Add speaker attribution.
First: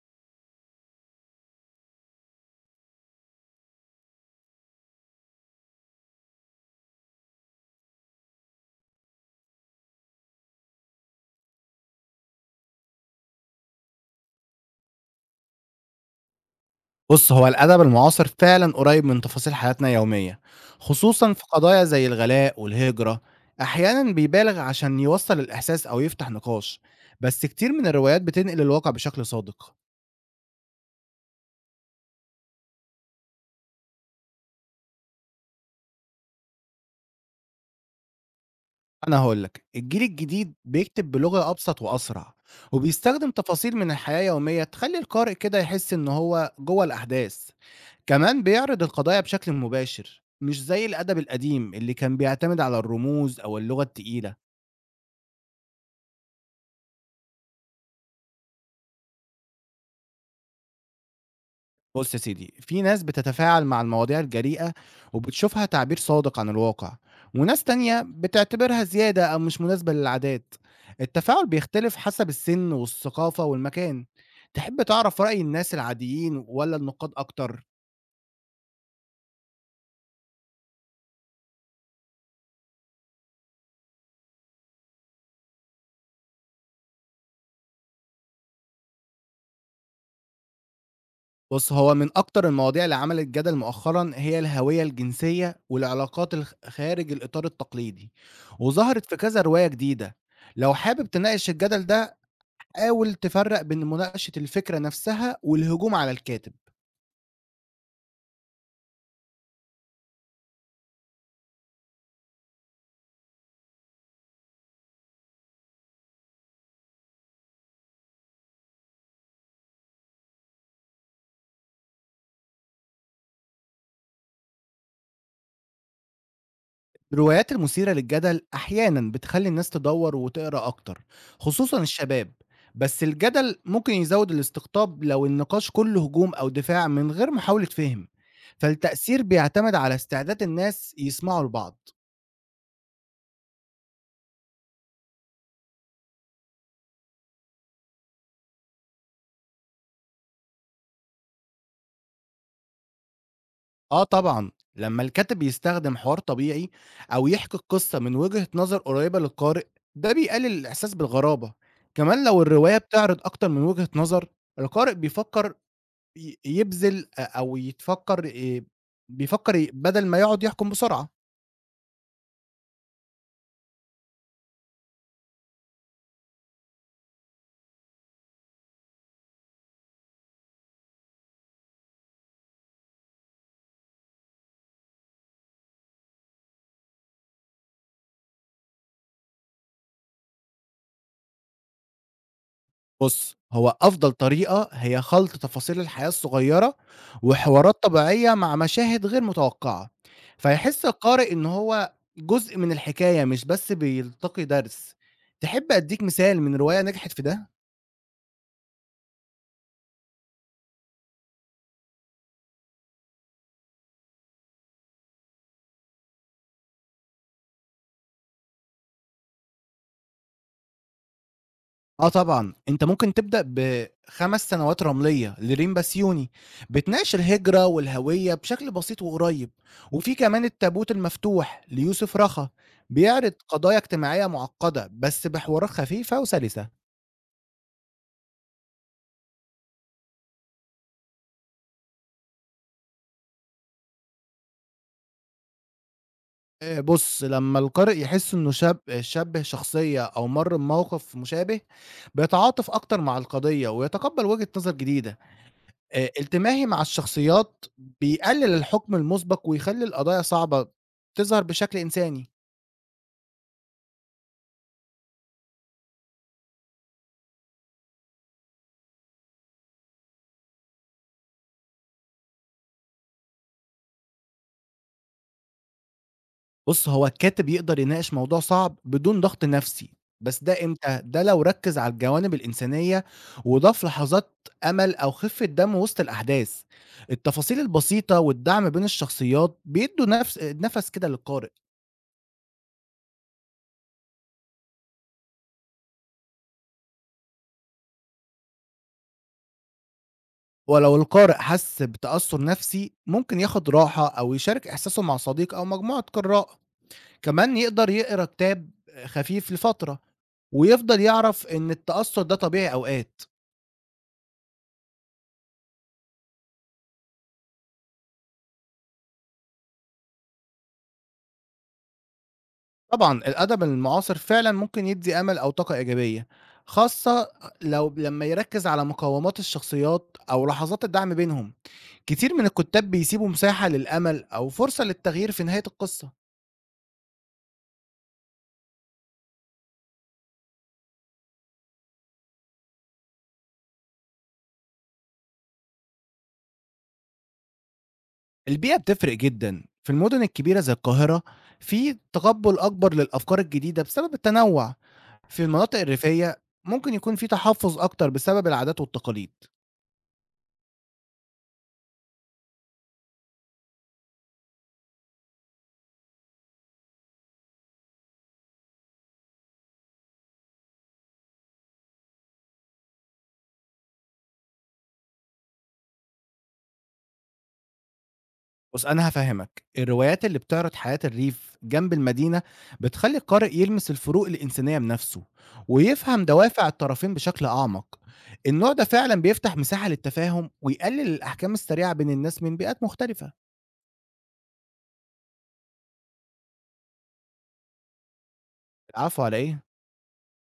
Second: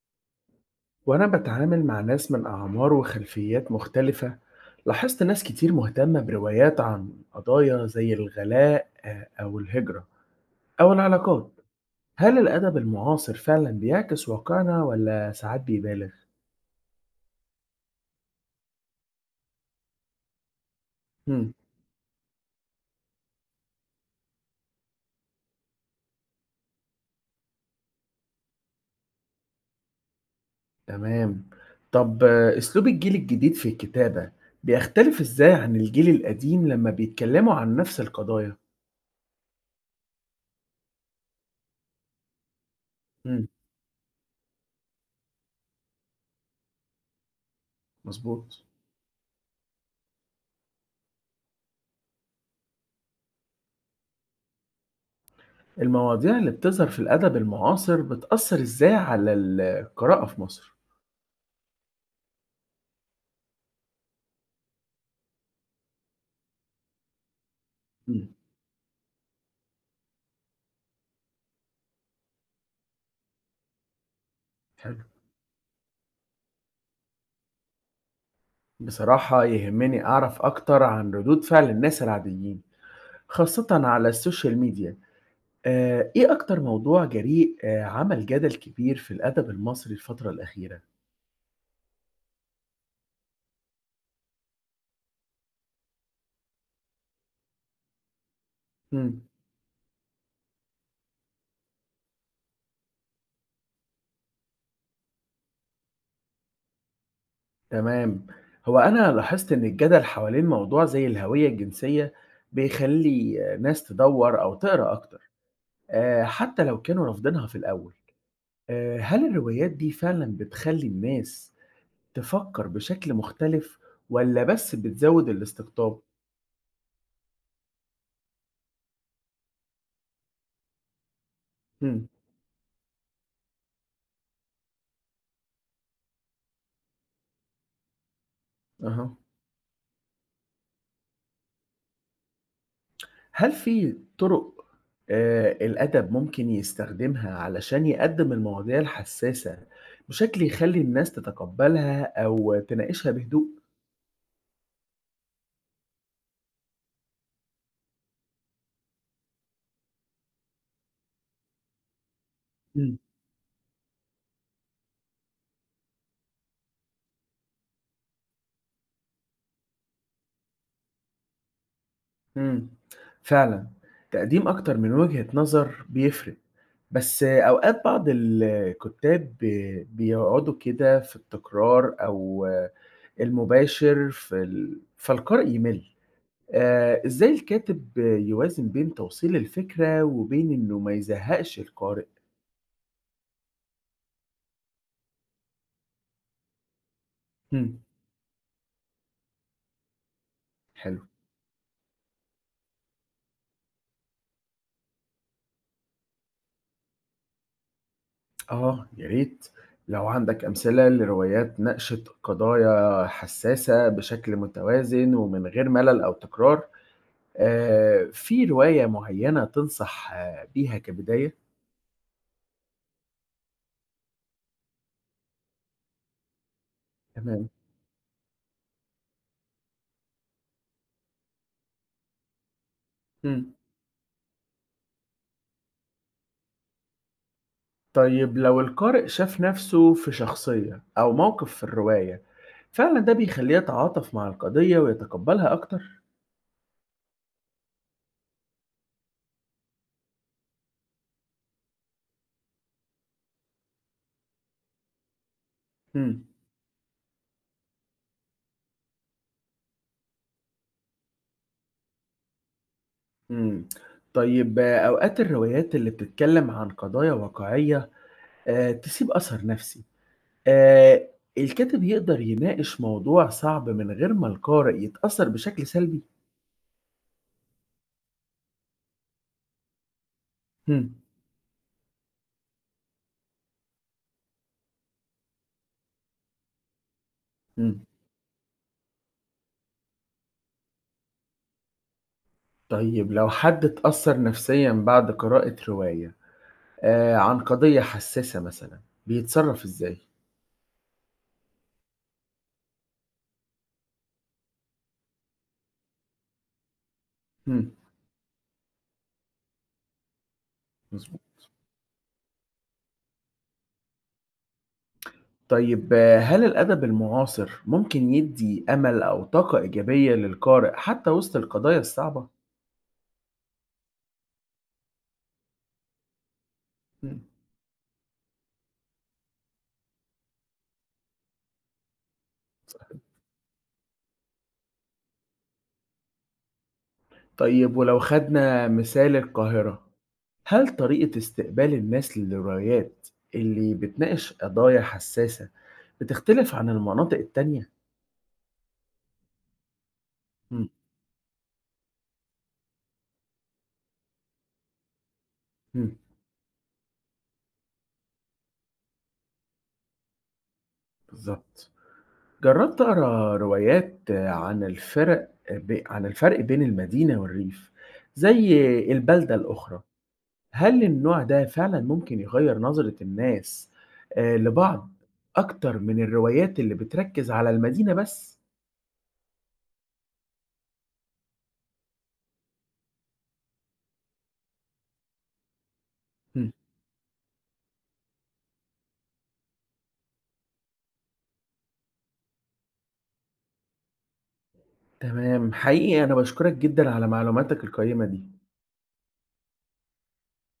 Speaker 1: وأنا بتعامل مع ناس من أعمار وخلفيات مختلفة. لاحظت ناس كتير مهتمة بروايات عن قضايا زي الغلاء، أو الهجرة أو العلاقات. هل الأدب المعاصر فعلا بيعكس واقعنا ولا ساعات بيبالغ؟
Speaker 2: بُص، هو الأدب المعاصر فعلًا قريب من تفاصيل حياتنا اليومية، خصوصًا في
Speaker 1: هم.
Speaker 2: قضايا زي الغلاء والهجرة، أحيانًا بيبالغ عشان يوصّل الإحساس أو يفتح نقاش، بس كتير من الروايات بتنقل الواقع بشكل صادق.
Speaker 1: تمام. طب أسلوب الجيل الجديد في الكتابة بيختلف إزاي عن الجيل القديم لما بيتكلموا عن نفس القضايا؟
Speaker 2: أنا هاقول لك، الجيل الجديد بيكتب بلغة أبسط وأسرع، وبيستخدم
Speaker 1: هم.
Speaker 2: تفاصيل من الحياة اليومية تخلّي القارئ كده يحس إن هو جوّه الأحداث، كمان
Speaker 1: مظبوط.
Speaker 2: بيعرض القضايا بشكل مباشر، مش زي الأدب القديم اللي كان بيعتمد على الرموز أو اللغة التقيلة.
Speaker 1: المواضيع اللي بتظهر في الأدب المعاصر بتأثر إزاي على القراءة في مصر؟
Speaker 2: بُص يا سيدي، في ناس بتتفاعل مع المواضيع الجريئة وبتشوفها تعبير صادق عن الواقع، وناس تانية
Speaker 1: مم.
Speaker 2: بتعتبرها زيادة أو مش مناسبة للعادات. التفاعل بيختلف حسب السن والثقافة والمكان. تحب
Speaker 1: حلو.
Speaker 2: تعرف رأي الناس العاديين ولا النقاد أكتر؟
Speaker 1: بصراحة يهمني أعرف أكتر عن ردود فعل الناس العاديين، خاصة على السوشيال ميديا. إيه أكتر موضوع جريء عمل جدل كبير في الأدب المصري الفترة الأخيرة؟
Speaker 2: بُص، هو من أكتر المواضيع اللي عملت جدل مؤخرًا هي الهوية الجنسية والعلاقات خارج الإطار التقليدي، وظهرت في
Speaker 1: مم.
Speaker 2: كذا رواية جديدة. لو حابب تناقش الجدل ده حاول تفرق بين مناقشة الفكرة نفسها والهجوم على الكاتب.
Speaker 1: تمام. أنا لاحظت إن الجدل حوالين موضوع زي الهوية الجنسية بيخلي ناس تدور أو تقرأ أكتر، حتى لو كانوا رافضينها في الأول. هل الروايات دي فعلا بتخلي الناس تفكر بشكل مختلف ولا بس بتزود الاستقطاب؟
Speaker 2: الروايات المثيرة للجدل أحيانا بتخلي الناس تدور وتقرأ أكتر، خصوصا
Speaker 1: إمم،
Speaker 2: الشباب، بس الجدل ممكن يزود الاستقطاب لو النقاش كله هجوم أو دفاع من غير محاولة فهم،
Speaker 1: أها.
Speaker 2: فالتأثير بيعتمد على استعداد الناس يسمعوا لبعض.
Speaker 1: هل في طُرق الأدب ممكن يستخدمها علشان يقدّم المواضيع الحسّاسة بشكل يخلّي الناس تتقبّلها أو تناقشها بهدوء؟
Speaker 2: آه طبعًا، لمّا الكاتب يستخدم حوار طبيعي أو يحكي القصة من وجهة نظر قريبة للقارئ، ده بيقلل الإحساس بالغرابة، كمان لو الرواية
Speaker 1: إمم.
Speaker 2: بتعرض أكتر من وجهة نظر، القارئ بيفكر ي يبذل أ أو يتفكر بيفكر ي بدل ما يقعد يحكم بسرعة.
Speaker 1: إمم، فعلًا، تقديم أكتر من وجهة نظر بيفرق، بس أوقات بعض الكُتّاب بيقعدوا كده في التكرار أو المباشر في فالقارئ يِمِل. إزاي الكاتب يوازن بين توصيل الفكرة وبين إنه ما يزهّقش القارئ؟
Speaker 2: بُص، هو أفضل طريقة هي خلْط تفاصيل الحياة الصغيّرة،
Speaker 1: إمم.
Speaker 2: وحوارات طبيعية مع مشاهد غير متوقعة، فيحس
Speaker 1: حلو.
Speaker 2: القارئ إن هو جزء من الحكاية مش بس بيلتقي درس. تحب أدّيك مثال من رواية نجحت في ده؟
Speaker 1: يا ريت، لو عندك أمثلة لروايات ناقشت قضايا حساسة بشكل متوازن ومن غير ملل أو تكرار، في رواية معيّنة تنصح بيها كبداية؟
Speaker 2: آه طبعًا، أنت ممكن تبدأ ب5 سنوات رملية لريم بسيوني، بتناقش
Speaker 1: تمام.
Speaker 2: الهجرة والهوية بشكل بسيط وقريّب، وفي كمان التابوت المفتوح ليوسف رخا، بيعرض
Speaker 1: إمم.
Speaker 2: قضايا اجتماعية معقدة بس بحوارات خفيفة وسلسة.
Speaker 1: طيب لو القارئ شاف نَفْسه في شخصية أو موقف في الرواية، فعلًا ده بيخلّيه يتعاطف مع القضية ويتقبّلها أكتر؟
Speaker 2: بُص، لمّا القارئ يحس إنه شَبِّه شخصية أو مَر بموقف مشابه، بيتعاطف أكتر مع القضية ويتقبّل وجهة نظر جديدة.
Speaker 1: إمم.
Speaker 2: التماهي مع الشخصيات بيقلل الحكم المُسبق ويخلّي القضايا صعبة تظهر بشكل إنساني.
Speaker 1: إمم. طيب أوقات الروايات اللي بتتكلّم عن قضايا واقعية تسيب أثر نَفْسي. آآ الكاتب يقدر يناقش موضوع صعب من غير ما القارئ يتأثّر بشكل سلبي؟
Speaker 2: بُص، هو الكاتب يقدر يناقش موضوع صعب بدون ضغط نفسي، بس ده
Speaker 1: إمم،
Speaker 2: إمتى؟ ده لو ركّز على الجوانب الإنسانية وضاف لحظات أمل أو خفة دم وسط الأحداث. التفاصيل
Speaker 1: إمم.
Speaker 2: البسيطة والدعم بين الشخصيات بيدّوا نفس نَفَس كده للقارئ،
Speaker 1: طيب لو حد اتأثّر نَفْسيًا بعد قراءة رواية عن قضية حسّاسة مثلًا، بيتصرّف إزاي؟
Speaker 2: ولو القارئ حَس بتأثُّر نفسي ممكن ياخد راحة أو يشارك إحساسه مع صديق أو مجموعة قراء. كمان
Speaker 1: إمم،
Speaker 2: يقدر يقرا كتاب خفيف لفترة ويفضل
Speaker 1: مضبوط.
Speaker 2: يعرف إن التأثُّر ده طبيعي أوقات.
Speaker 1: طيب هل الأدب المعاصر ممكن يدّي أمل أو طاقة إيجابية للقارئ حتّى وسط القضايا الصعبة؟
Speaker 2: طبعًا الأدب المعاصر فعلًا ممكن يدّي أمل أو طاقة إيجابية،
Speaker 1: إمم.
Speaker 2: خاصة لو لمّا يركّز على مقاومات الشخصيات أو لحظات الدعم بينهم، كتير من الكُتّاب بيسيبوا مساحة للأمل أو فرصة للتغيير في نهاية القصة.
Speaker 1: طيب ولو خدنا مثال القاهرة، هل طريقة استقبال الناس للروايات اللي بتناقش قضايا حساسة بتختلف عن المناطق التانية؟
Speaker 2: البيئة بتفرق جدًا، في المدن الكبيرة
Speaker 1: إمم،
Speaker 2: زي القاهرة في تقبُّل أكبر للأفكار الجديدة بسبب التنوُّع، في المناطق
Speaker 1: إمم،
Speaker 2: الريفية ممكن يكون في تحفُّظ أكتر بسبب العادات والتقاليد.
Speaker 1: بالضبط. جرّبت أقرا روايات عن الفرق بين المدينة والريف، زي البلدة الأخرى. هل النوع ده فعلًا ممكن يغيّر نظرة الناس لبعض أكتر من الروايات اللي بتركز على المدينة بس؟
Speaker 2: بُص، أنا هافهّمك، الروايات اللي بتعرض حياة الريف جنب المدينة بتخلّي القارئ يلمس الفروق الإنسانية بنفسه، ويفهم
Speaker 1: إمم.
Speaker 2: دوافع الطرفين بشكل أعمق. النوع ده فعلًا بيفتح مساحة للتفاهم ويقلل الأحكام السريعة بين الناس من بيئات مختلفة.
Speaker 1: تمام، حقيقي أنا باشكرك جدًا على معلوماتك القيّمة دي.
Speaker 2: العفو على إيه؟